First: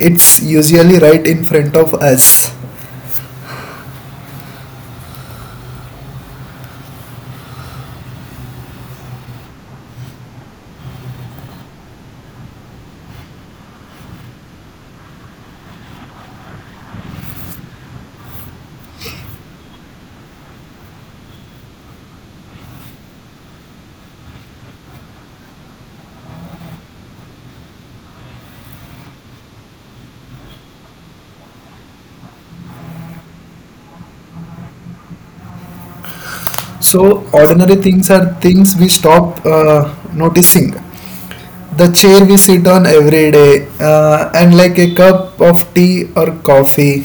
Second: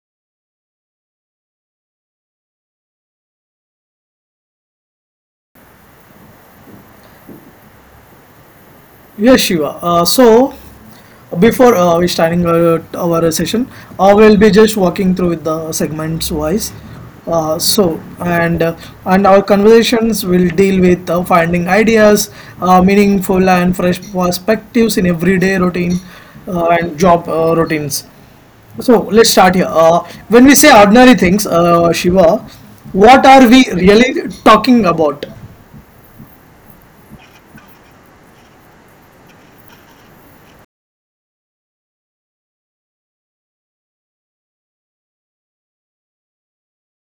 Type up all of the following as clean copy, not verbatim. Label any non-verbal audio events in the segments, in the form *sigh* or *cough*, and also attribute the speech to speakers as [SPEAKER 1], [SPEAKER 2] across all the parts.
[SPEAKER 1] It's usually right in front of us.
[SPEAKER 2] Yes, Shiva. So, before we starting our session, we'll be just walking through with the segments wise. Uh, so, and uh, and our conversations will deal with finding ideas, meaningful and fresh perspectives in everyday routine and job routines. So let's start here. When we say ordinary things, Shiva, what are we really talking about?
[SPEAKER 1] So, ordinary things are things we stop noticing. The chair we sit on every day, and like a cup of tea or coffee.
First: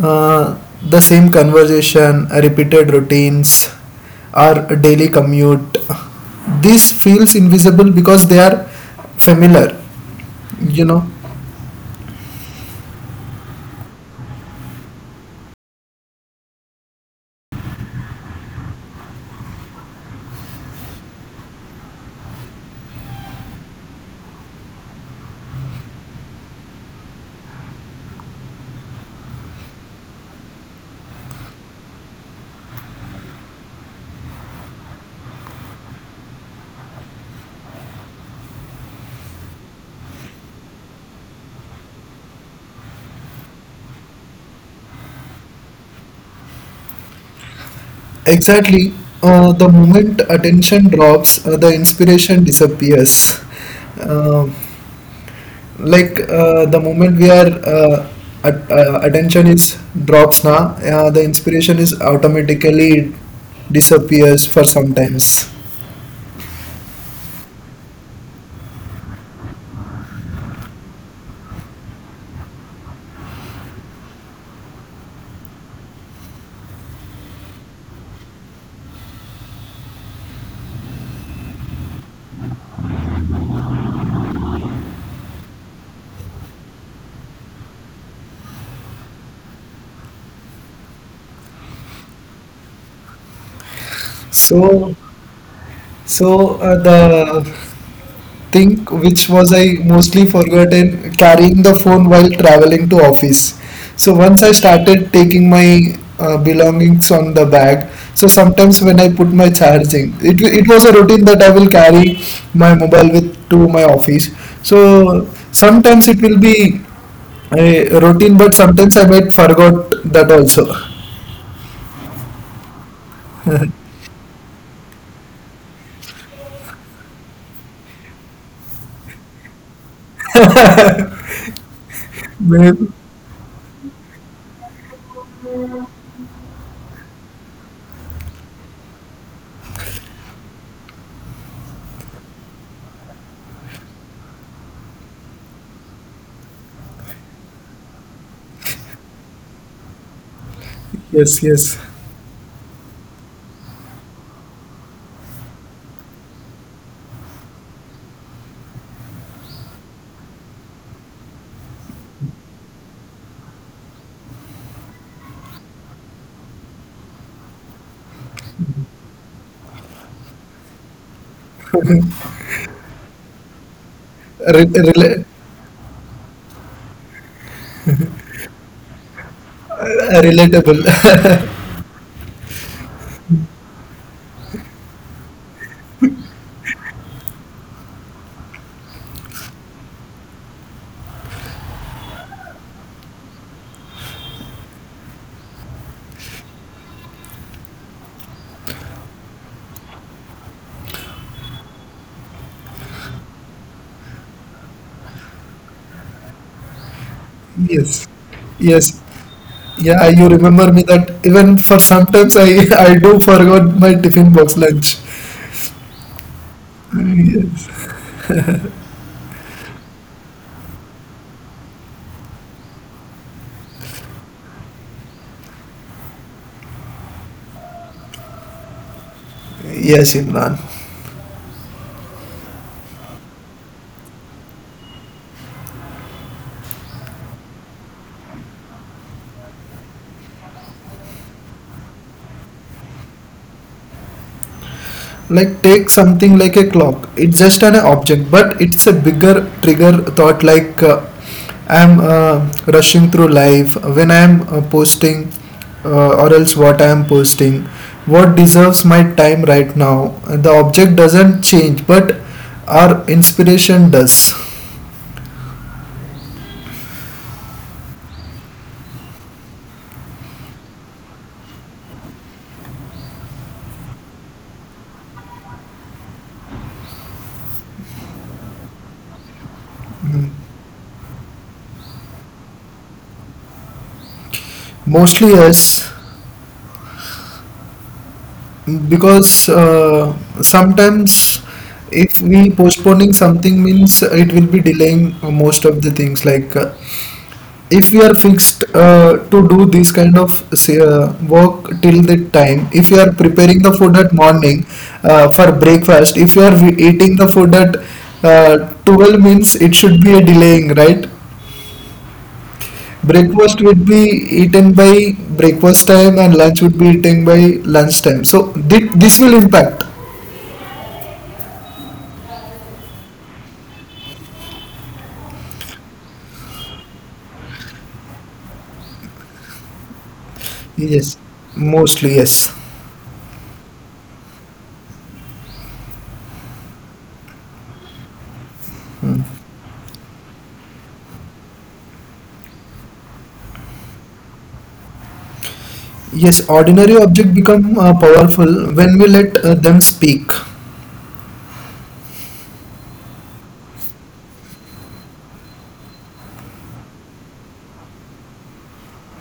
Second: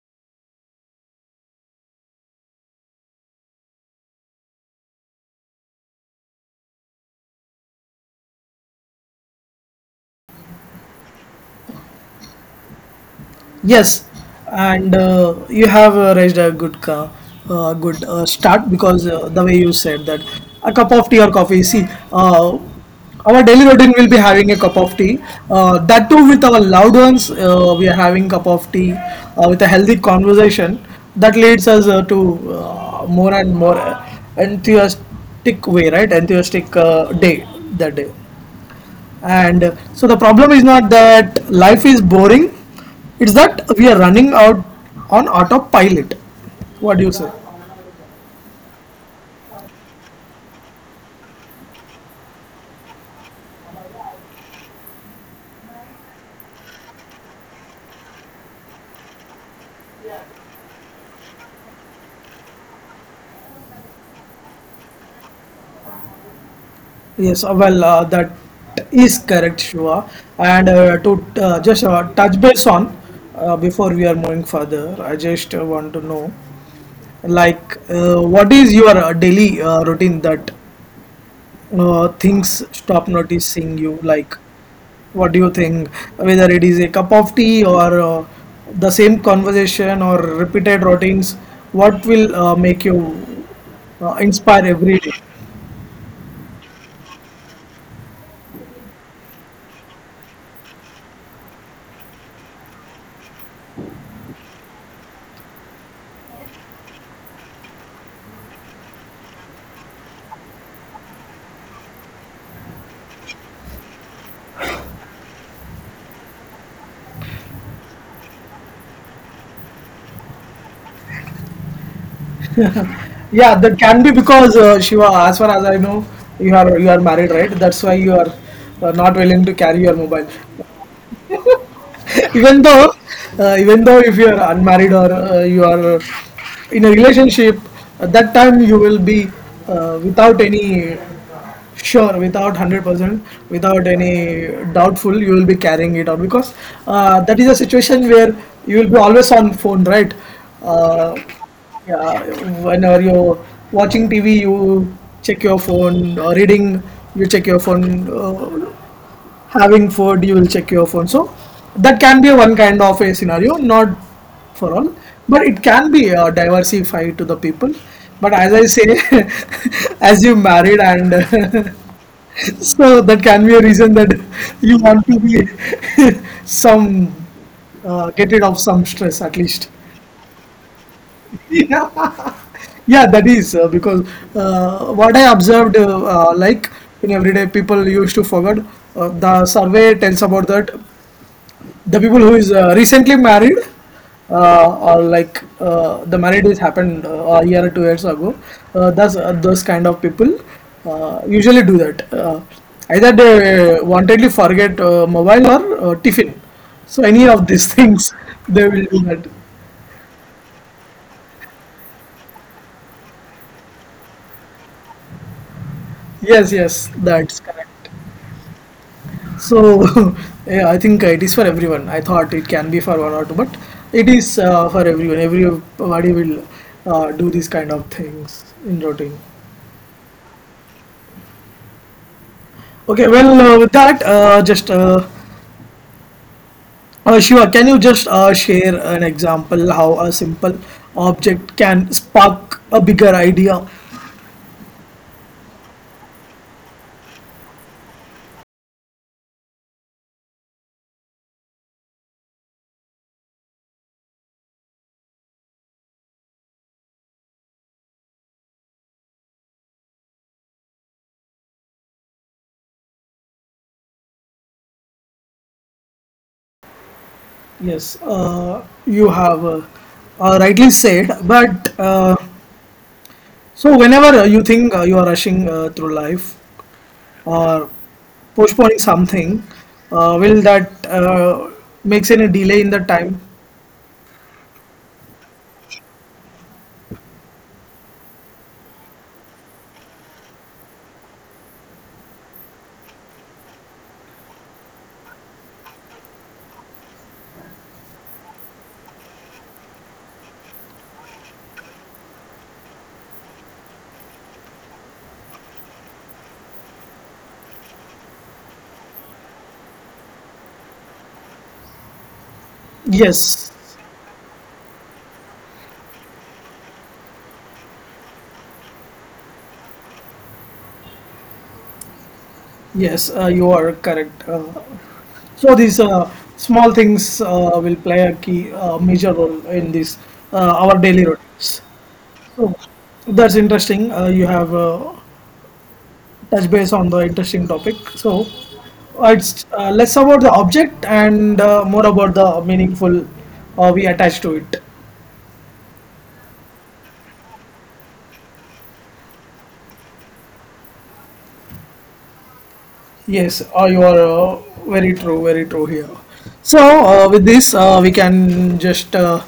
[SPEAKER 1] The same conversation, repeated routines, our daily commute. This feels invisible because they are familiar, you know.
[SPEAKER 2] Yes, and you have raised a good start, because the way you said that, a cup of tea or coffee. See, uh, our daily routine will be having a cup of tea. That too with our loved ones, we are having cup of tea with a healthy conversation that leads us to more and more enthusiastic way, right? Enthusiastic day that day. And so the problem is not that life is boring, it's that we are running out on autopilot. What do you say?
[SPEAKER 1] Exactly. The moment attention drops, the inspiration disappears. Um like the moment we are at, attention is drops na, the inspiration is automatically disappears for sometimes.
[SPEAKER 2] Yes, well, that is correct, Shiva. And to just touch base on, before we are moving further, I just want to know, like, what is your daily routine that things stop noticing you, like what do you think, whether it is a cup of tea or the same conversation or repeated routines, what will make you inspire every day?
[SPEAKER 1] So so the think which was I mostly forgotten carrying the phone while traveling to office. So once I started taking my belongings on the bag, so sometimes when I put my charging, it was a routine that I will carry my mobile with to my office. So sometimes it will be a routine, but sometimes I might forgot that also.
[SPEAKER 2] Yeah, that can be because, Shiva, as far as I know, you are married, right? That's why you are not willing to carry your mobile. *laughs* Even
[SPEAKER 1] Well,
[SPEAKER 2] though even though, if you are unmarried or you are in a relationship, at that time you will be without any, sure, without 100% without any doubtful, you will be carrying it on, because that is a situation where you will be always on phone, right? uh,
[SPEAKER 1] yes, yes,
[SPEAKER 2] yeah, whenever you're watching TV, you check your phone, or reading, you check your phone, having food you will check your phone. So that can be one kind of a scenario, not for all, but it can be diversified to the people. But as I say, *laughs* as you married and *laughs* so that can be a reason that
[SPEAKER 1] Re-
[SPEAKER 2] you want to
[SPEAKER 1] rela-
[SPEAKER 2] be *laughs* some get rid of some stress at least.
[SPEAKER 1] relatable.
[SPEAKER 2] *laughs* Yeah, yeah, that is because what I observed, like, in everyday people used to forget the survey tells about that, the people who is recently married or like the marriage is happened a year or 2 years ago, that's those kind of people usually do that. Either they wantedly forget mobile or tiffin, so any of these
[SPEAKER 1] *laughs* Yes.
[SPEAKER 2] things *laughs* they will do
[SPEAKER 1] Yes,
[SPEAKER 2] that.
[SPEAKER 1] yeah, you remember me that even for sometimes I *laughs* I do forgot my tiffin box lunch.
[SPEAKER 2] Yes, yes, that's correct.
[SPEAKER 1] Yes,
[SPEAKER 2] So *laughs* yeah, I think it is for everyone. I thought it can be for one or two, but it is for everyone. Everybody will do these kind of things in routine.
[SPEAKER 1] yes, Imran.
[SPEAKER 2] Okay, well, with that, just Shiva, can you just share an example how a simple object can spark a bigger idea?
[SPEAKER 1] Like take something like a clock. It's just an object, but it's a bigger trigger thought. Like I'm rushing through life when I'm posting, or else what I'm posting. What deserves my time right now? The object doesn't change, but our inspiration does.
[SPEAKER 2] Yes, you have rightly said, but so whenever you think you are rushing through life or postponing something, will
[SPEAKER 1] Hmm.
[SPEAKER 2] that makes any delay in the time?
[SPEAKER 1] Mostly yes. Because sometimes if we postponing something means it will be delaying most of the things like if we are fixed to do this kind of say, work till the time if you are preparing the food at morning for breakfast if you are eating the food at 12 means it should be a delaying right
[SPEAKER 2] Yes,
[SPEAKER 1] breakfast would be eaten by breakfast time and lunch would be eaten by lunch time so this will impact.
[SPEAKER 2] yes, uh, you are correct. So these small things will play a key major role in this, our daily
[SPEAKER 1] Yes,
[SPEAKER 2] routines.
[SPEAKER 1] mostly
[SPEAKER 2] So
[SPEAKER 1] yes.
[SPEAKER 2] that's interesting. You have touch base on the interesting topic. So it's less about the object and more about the meaningful we attach to it.
[SPEAKER 1] Yes, ordinary objects become powerful when we let them speak.
[SPEAKER 2] Yes, you are very true here. So, with this, we can just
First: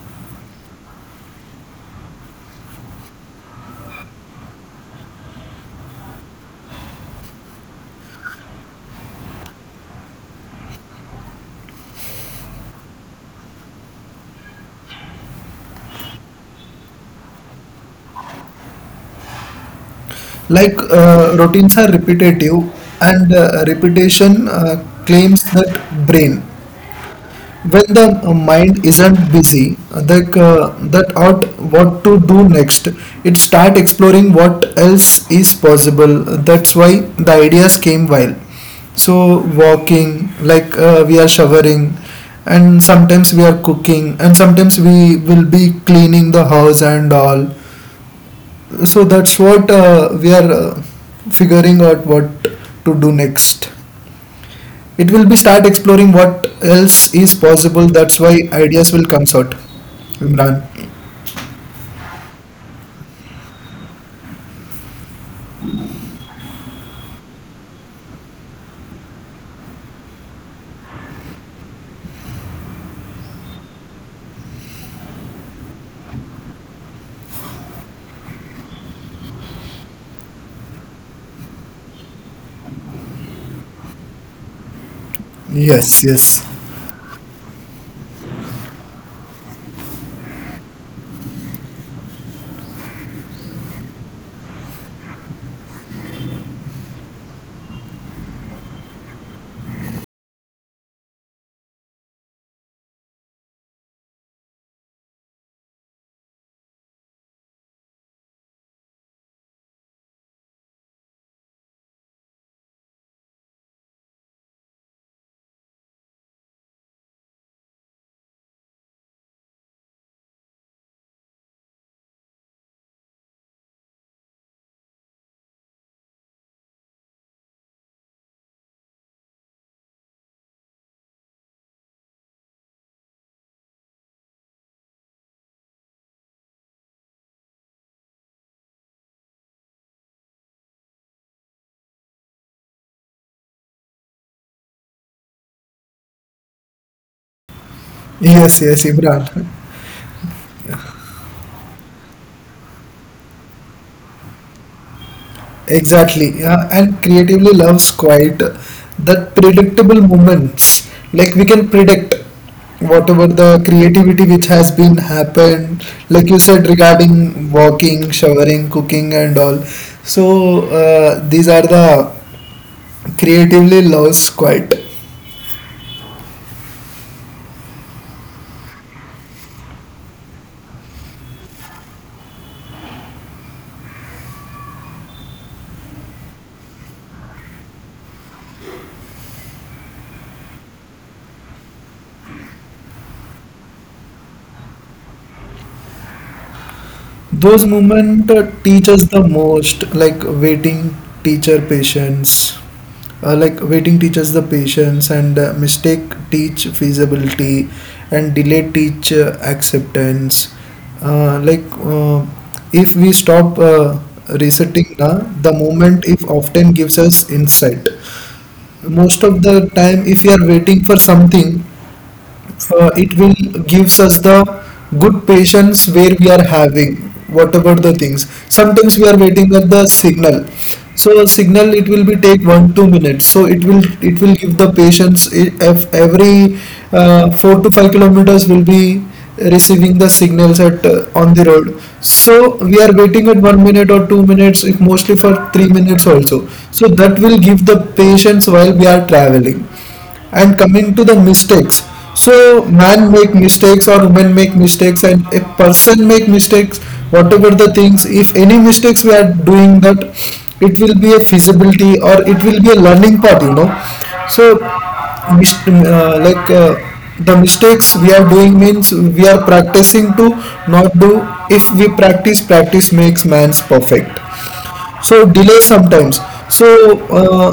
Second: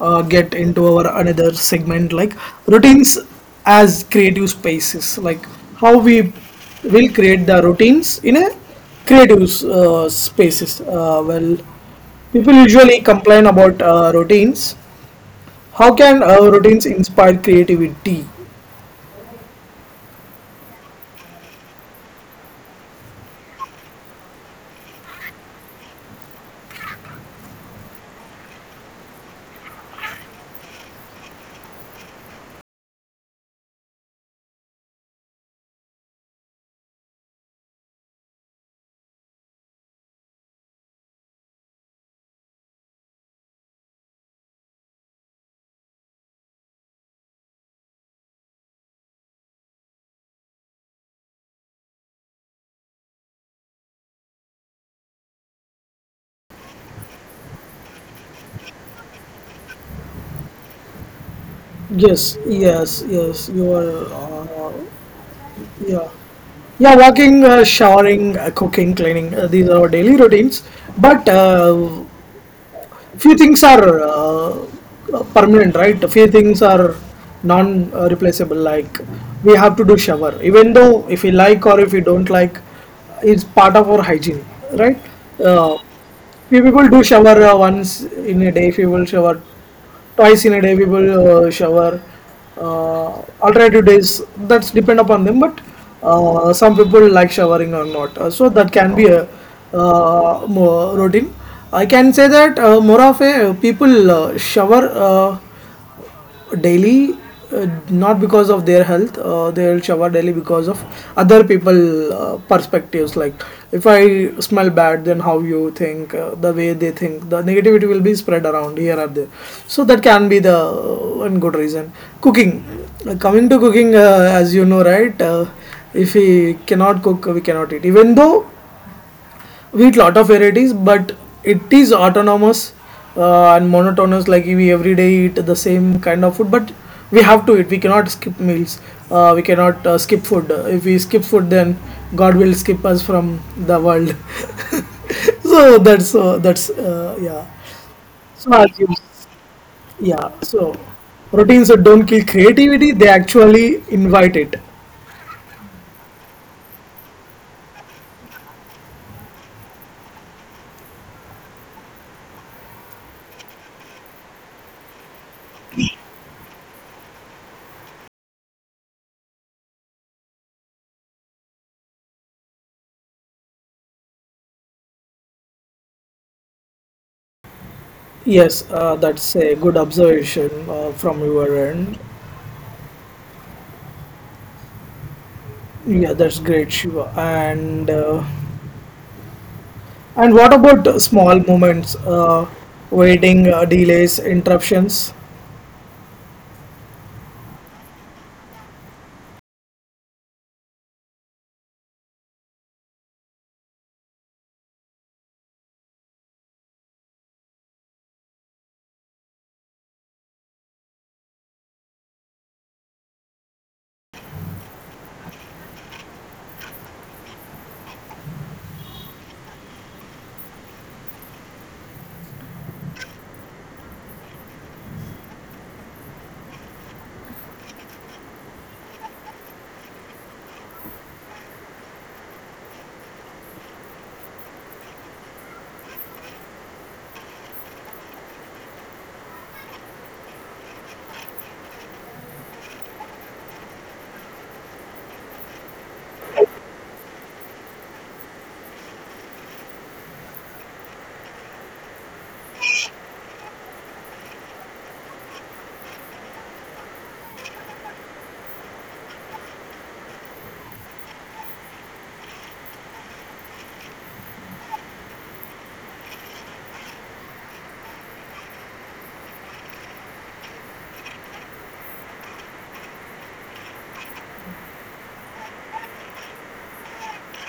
[SPEAKER 2] get into our another segment, like routines as creative spaces, like how we will create the routines in a creative spaces. Well, people usually complain about routines. How can routines inspire creativity?
[SPEAKER 1] Like routines are repetitive, and repetition claims that brain. When the mind isn't busy, like that out what to do next, it start exploring what else is possible. That's why the ideas came while so walking, like we are showering and sometimes we are cooking and sometimes we will be cleaning the house and all. So that's what we are figuring out what to do next, it will be start exploring what else is possible, that's why ideas will come sort, Imran.
[SPEAKER 2] Yes, yes, yes, you are. Yeah. Yeah, walking, showering, cooking, cleaning, these are our daily routines. But few things are permanent, right? A few things are non-replaceable. Like, we have to do shower, even though if we like or if we don't like, it's part of our hygiene, right? Uh,
[SPEAKER 1] Yes, yes,
[SPEAKER 2] Few people do shower once in a day. Few will shower twice in a day. We will shower uh, alternative days. That's depend upon them. But some people like showering or not. So that can be a routine. I can say that more of a people shower uh, daily, not because of their health. They'll shower daily because of other people perspectives, like, if I smell bad, then how you think, the way they think, the negativity will be spread around here or there. So that can be the one good reason. Cooking. Coming to cooking, as you know, right, if we cannot cook, we cannot eat. Even though we eat lot of varieties, but it is autonomous and monotonous, like we every day eat the same kind of food. But we have to eat, we cannot skip meals. We cannot skip food. If we skip food, then god will skip us from the world. *laughs* So that's yeah. So
[SPEAKER 1] yes,
[SPEAKER 2] as
[SPEAKER 1] yes,
[SPEAKER 2] you,
[SPEAKER 1] Imran.
[SPEAKER 2] yeah, so routines that don't kill creativity, they actually invite it.
[SPEAKER 1] Exactly, yeah, and creatively loves quite that predictable moments, like we can predict whatever the creativity which has been happened like you said regarding walking, showering, cooking and all. So these are the creatively loves quite.
[SPEAKER 2] Yes, that's a good observation from your end. Yeah, that's great, Shiva. And and what about small moments, waiting, delays, interruptions?
[SPEAKER 1] Those moments teach us the most, like waiting teacher patience. Like waiting teaches the patience and mistake teach feasibility and delay teach acceptance. Like if we stop resetting na, the moment if often gives us insight. Most of the time if we are waiting for something it will gives us the good patience where we are having whatever the things. Sometimes we are waiting at the signal, so signal it will be take 1-2 minutes, so it will give the patients, if every 4 to 5 kilometers will be receiving the signals at on the road. So we are waiting at 1 minute or 2 minutes, if mostly for 3 minutes also, so that will give the patience while we are traveling. And coming to the mistakes, so man make mistakes or women make mistakes and a person make mistakes, whatever the things, if any mistakes we are doing, that it will be a feasibility or it will be a learning part. So like the mistakes we are doing means we are practicing to not do. If we practice, practice makes man's perfect. So delay sometimes, so uh,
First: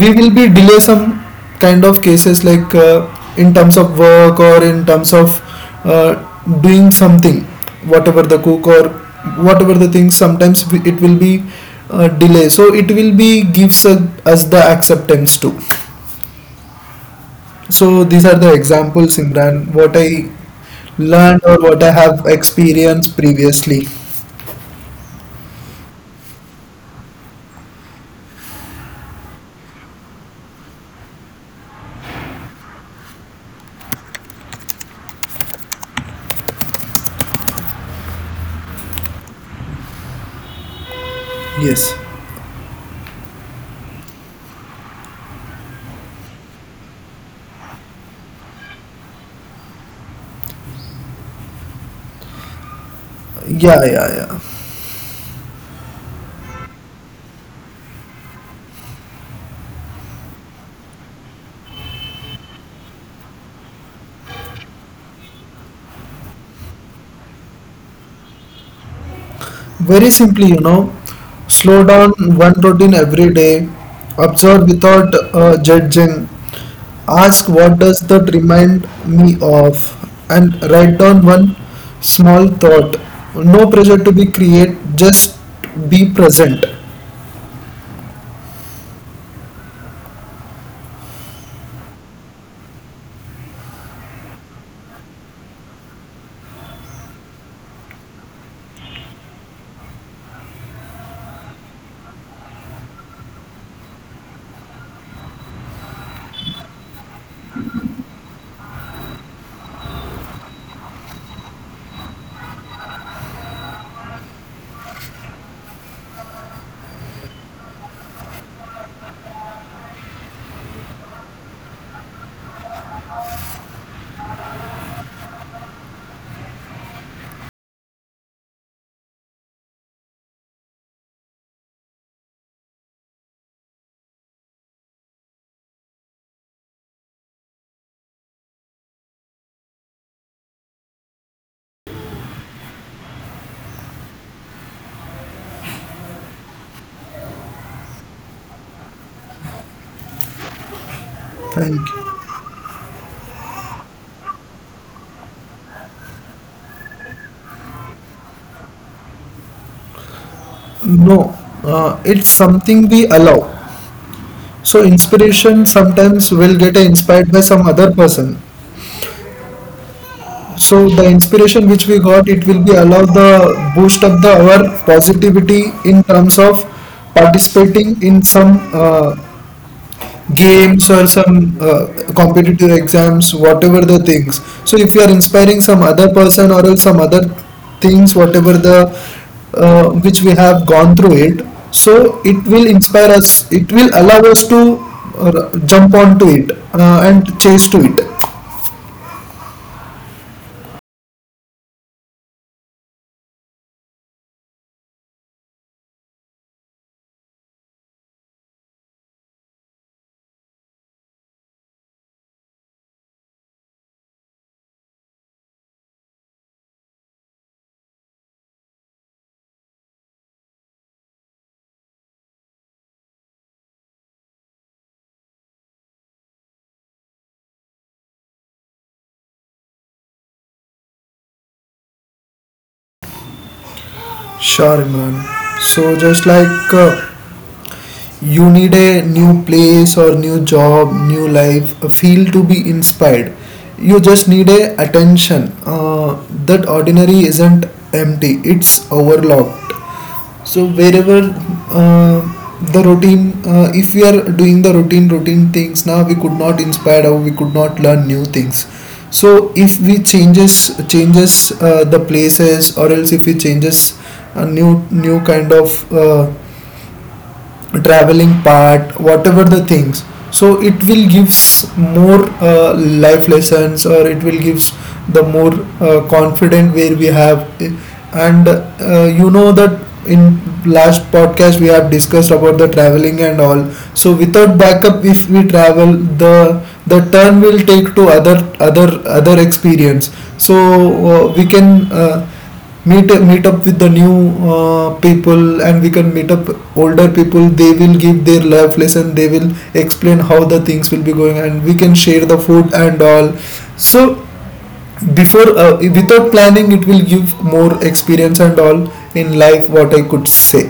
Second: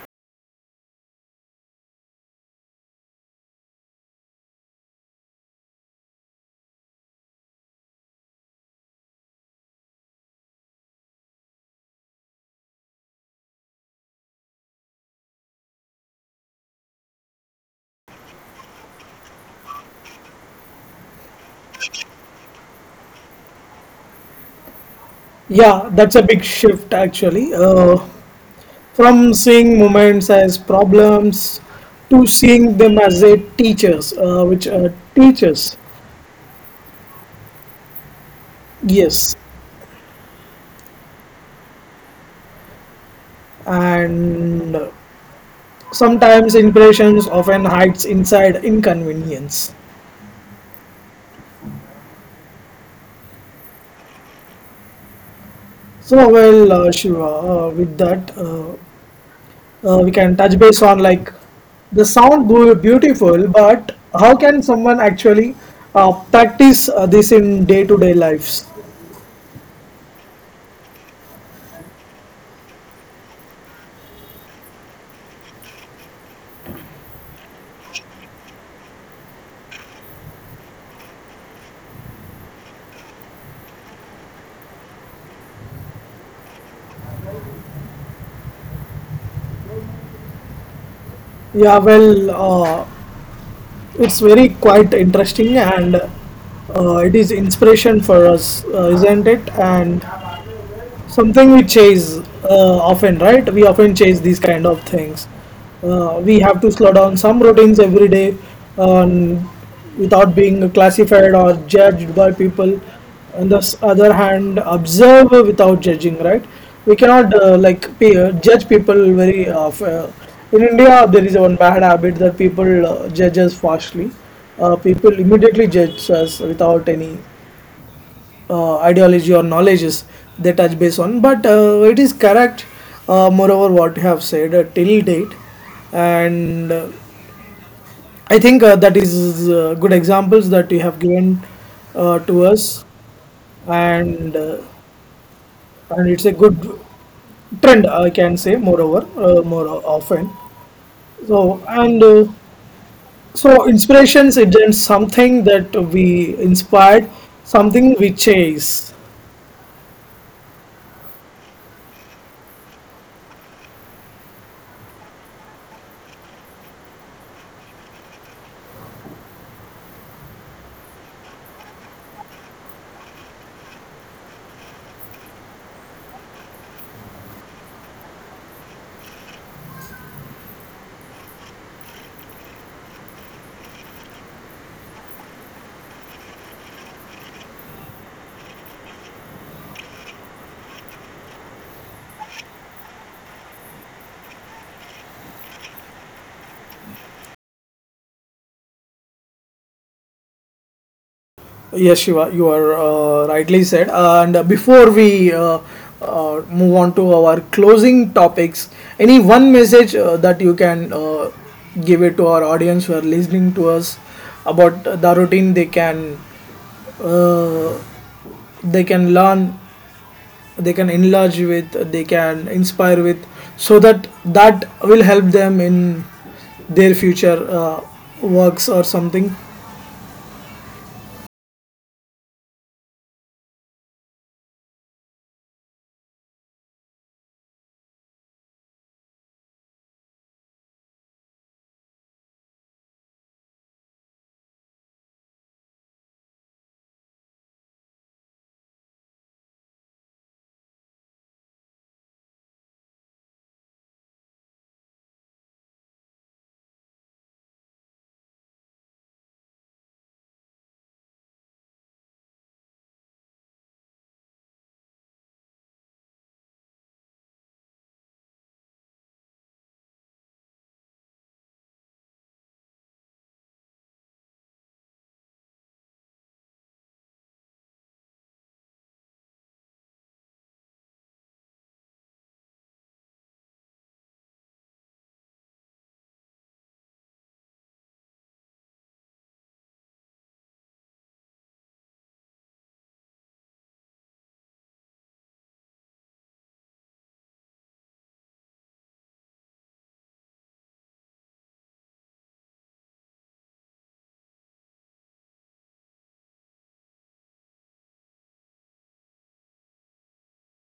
[SPEAKER 1] we will be delay some kind of cases like in terms of work or in terms of uh, doing something, whatever the cook or whatever the thing, sometimes it will be delay, so it will be gives us the acceptance too. So these are the examples, Imran, what I learned or what I have experienced previously.
[SPEAKER 2] Yeah, that's a big shift actually. From seeing moments as problems to seeing them as a teachers, which teachers, yes.
[SPEAKER 1] Yes,
[SPEAKER 2] And sometimes impressions often hides inside inconvenience.
[SPEAKER 1] yeah, yeah, yeah.
[SPEAKER 2] So well, Shiva, with that, we can touch base on, like, the sound beautiful, but how can someone actually practice this in day to day lives?
[SPEAKER 1] Very simply, slow down one routine every day, observe without judging, ask what does that remind me of, and write down one small thought. No pressure to be create, just be present.
[SPEAKER 2] Yeah, well, it's very quite interesting, and it is inspiration for us, isn't it? And something we chase often, right? We often chase these kind of things. We have to slow down some routines every day, um, without being classified or judged by people. On the other hand, observe without judging, right? We cannot like pe judge people very in India there is one bad habit that people judge us harshly. People immediately judge us without any ideology or knowledges they touch base on. But it is correct, moreover, what you have said till date, and I think that is good examples that you have given to us, and uh, and it's a good trend, I can say. Moreover, more often. So
[SPEAKER 1] Thank
[SPEAKER 2] and
[SPEAKER 1] you.
[SPEAKER 2] so inspirations isn't something that we inspired, something we chase.
[SPEAKER 1] No, it's something we allow. So inspiration sometimes will get inspired by some other person. So the inspiration which we got, it will be allow the boost up the our positivity in terms of participating in some games or some competitive exams, whatever the things. So if you are inspiring some other person or else some other things, whatever the which we have gone through it, so it will inspire us. It will allow us to jump onto it and chase to it.
[SPEAKER 2] Yes, Shiva, you are rightly said. And before we move on to our closing topics, any one message that you can give it to our audience who are listening to us about the routine, uh, they can learn, they can enlarge with, they can inspire with, so that that will help them in their future works or something.
[SPEAKER 1] Sure, Imran. So just like uh, you need a new place or new job, new life, a field to be inspired, you just need a attention that ordinary isn't empty, it's overlooked. So wherever uh, the routine, if we are doing the routine things now, we could not inspire or we could not learn new things. So if we changes the places, or else if we changes a new kind of traveling part, whatever the things, so it will gives more life lessons, or it will gives the more confident where we have and you know that in last podcast we have discussed about the traveling and all. So without backup, if we travel, the the turn will take to other experience. So we can meet up with the new people, and we can meet up older people, they will give their life lesson, they will explain how the things will be going, and we can share the food and all. So before without planning, it will give more experience and all in life, what I could say,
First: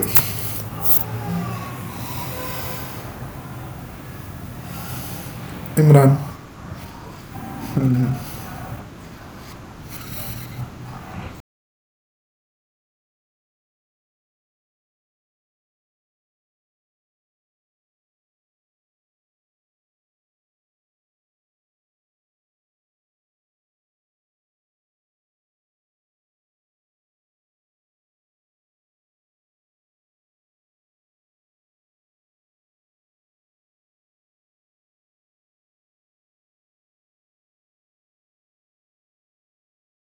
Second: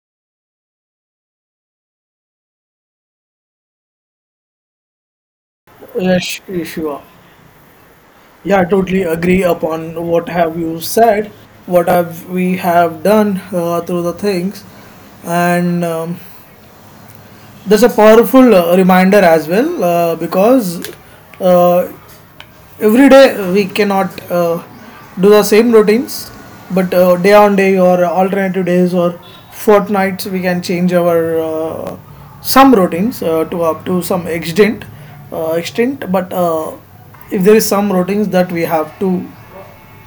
[SPEAKER 1] Imran.
[SPEAKER 2] Yes, Shiva. Yeah, I totally agree upon what have you said, what have we have done through the things, and there's a powerful reminder as well, because uh, every day we cannot do the same routines. But day on day or alternative days or fortnights, we can change our some routines to up to some extent, extent. But if there is some routines that we have to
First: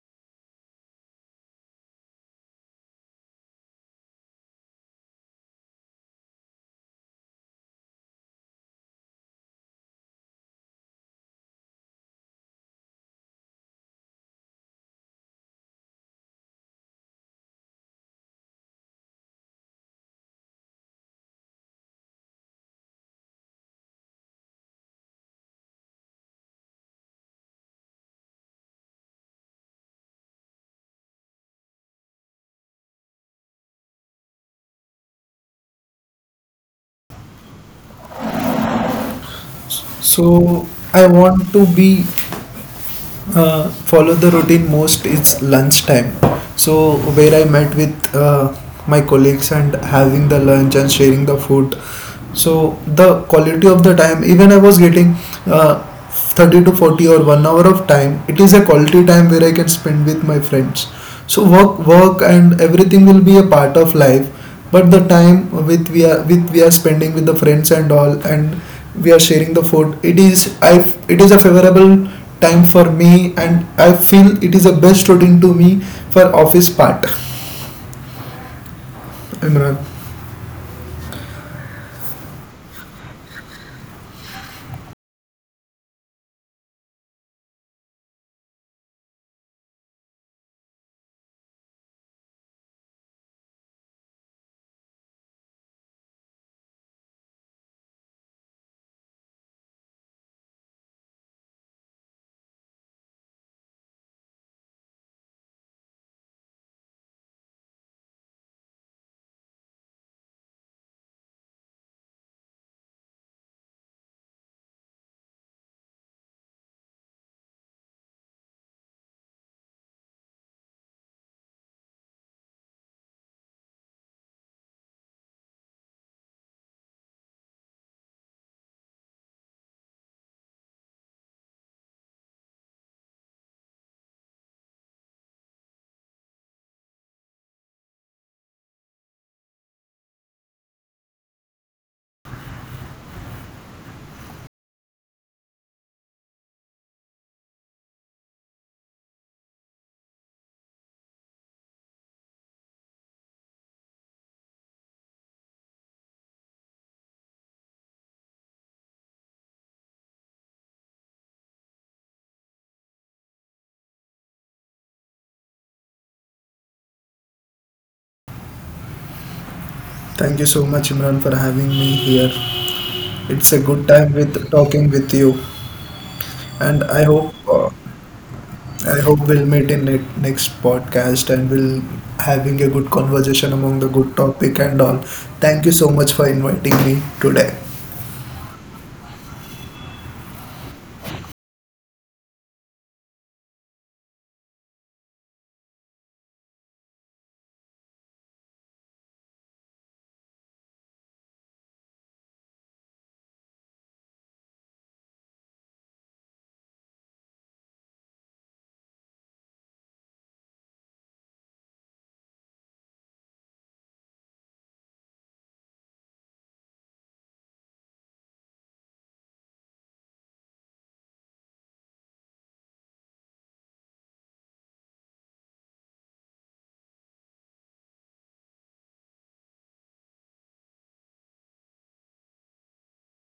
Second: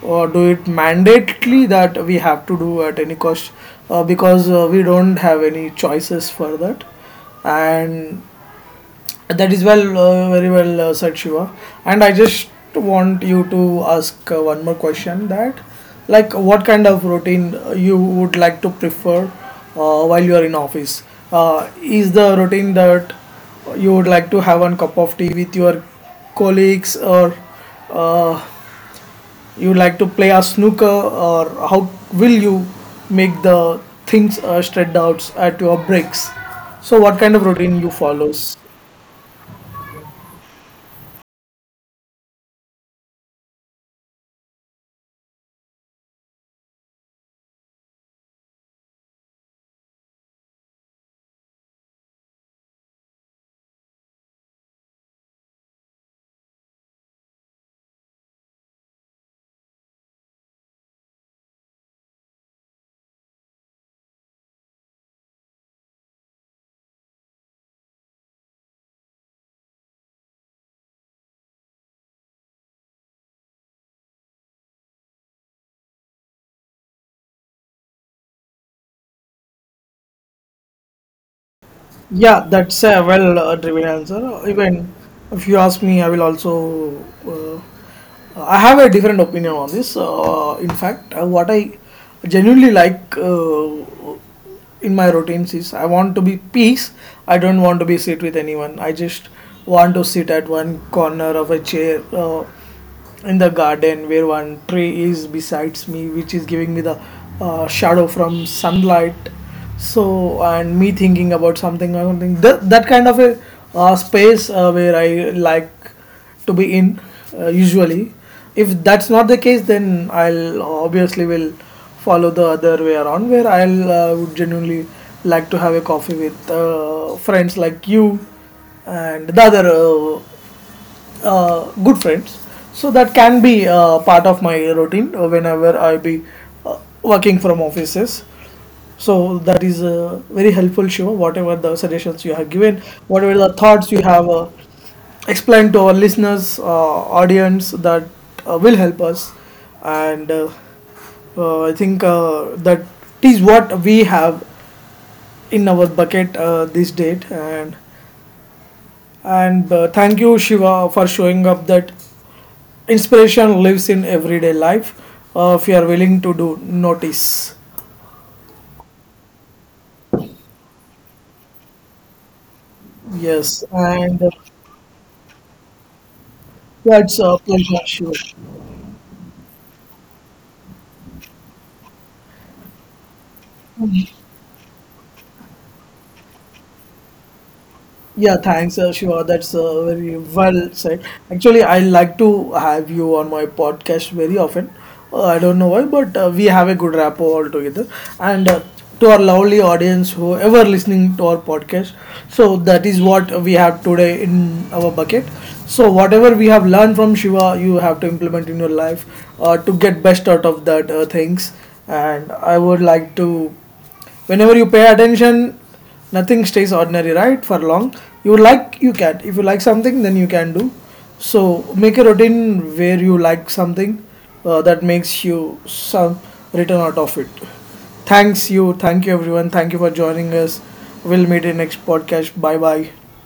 [SPEAKER 2] or do it mandatedly, that we have to do at any cost, because we don't have any choices for that. And that is well, very well said, Shiva. And I just want you to ask one more question, that, like, what kind of routine you would like to prefer while you are in office? Is the routine that you would like to have one cup of tea with your colleagues, or uh, you would like to play a snooker, or how will you make the things straight out at your breaks? So, what kind of routine you follows?
[SPEAKER 1] So I want to be follow the routine most it's lunchtime, so where I met with my colleagues and having the lunch and sharing the food, so the quality of the time even I was getting uh, 30 to 40 or 1 hour of time, it is a quality time where I can spend with my friends. So work and everything will be a part of life, but the time with we are spending with the friends and all, and we are sharing the food, i it is a favorable time for me, and I feel it is a best routine to me for office part. *laughs* Imran,
[SPEAKER 2] Yeah, that's a well driven answer. Even if you ask me, I will also. Uh, I have a different opinion on this. In fact, what I genuinely like in my routines is I want to be peace. I don't want to be sit with anyone. I just want to sit at one corner of a chair in the garden, where one tree is besides me, which is giving me the shadow from sunlight. So and me thinking about something or something, that kind of a space where I like to be in. Usually if that's not the case, then I'll obviously will follow the other way around, where I'll would genuinely like to have a coffee with friends like you and the other good friends. So that can be part of my routine whenever I be working from offices. So that is very helpful, Shiva. Whatever the suggestions you have given, whatever the thoughts you have explained to our listeners, audience, that will help us. And I think that is what we have in our bucket this date. And thank you, Shiva, for showing up that inspiration lives in everyday life. If you are willing to do notice,
[SPEAKER 1] thank you so much, Imran, for having me here. It's a
[SPEAKER 2] yes,
[SPEAKER 1] good time
[SPEAKER 2] and
[SPEAKER 1] with talking with you, and I
[SPEAKER 2] that's
[SPEAKER 1] hope
[SPEAKER 2] a
[SPEAKER 1] uh,
[SPEAKER 2] pleasure, Shiva.
[SPEAKER 1] I hope we'll meet in ne next podcast and we'll having a good conversation among the good topic and all. Thank you so much for inviting me today.
[SPEAKER 2] Yeah, thanks, Shiva. That's very well said. Actually, I like to have you on my podcast very often. I don't know why, but we have a good rapport all together. And to our lovely audience, whoever listening to our podcast, so that is what we have today in our bucket. So whatever we have learned from Shiva, you have to implement in your life to get best out of that things. And I would like to, whenever you pay attention, nothing stays ordinary, right, for long. You like, you can, if you like something, then you can do. So make a routine where you like something that makes you some return out of it. Thanks you, thank you everyone, thank you for joining us. We'll meet in next podcast. Bye bye.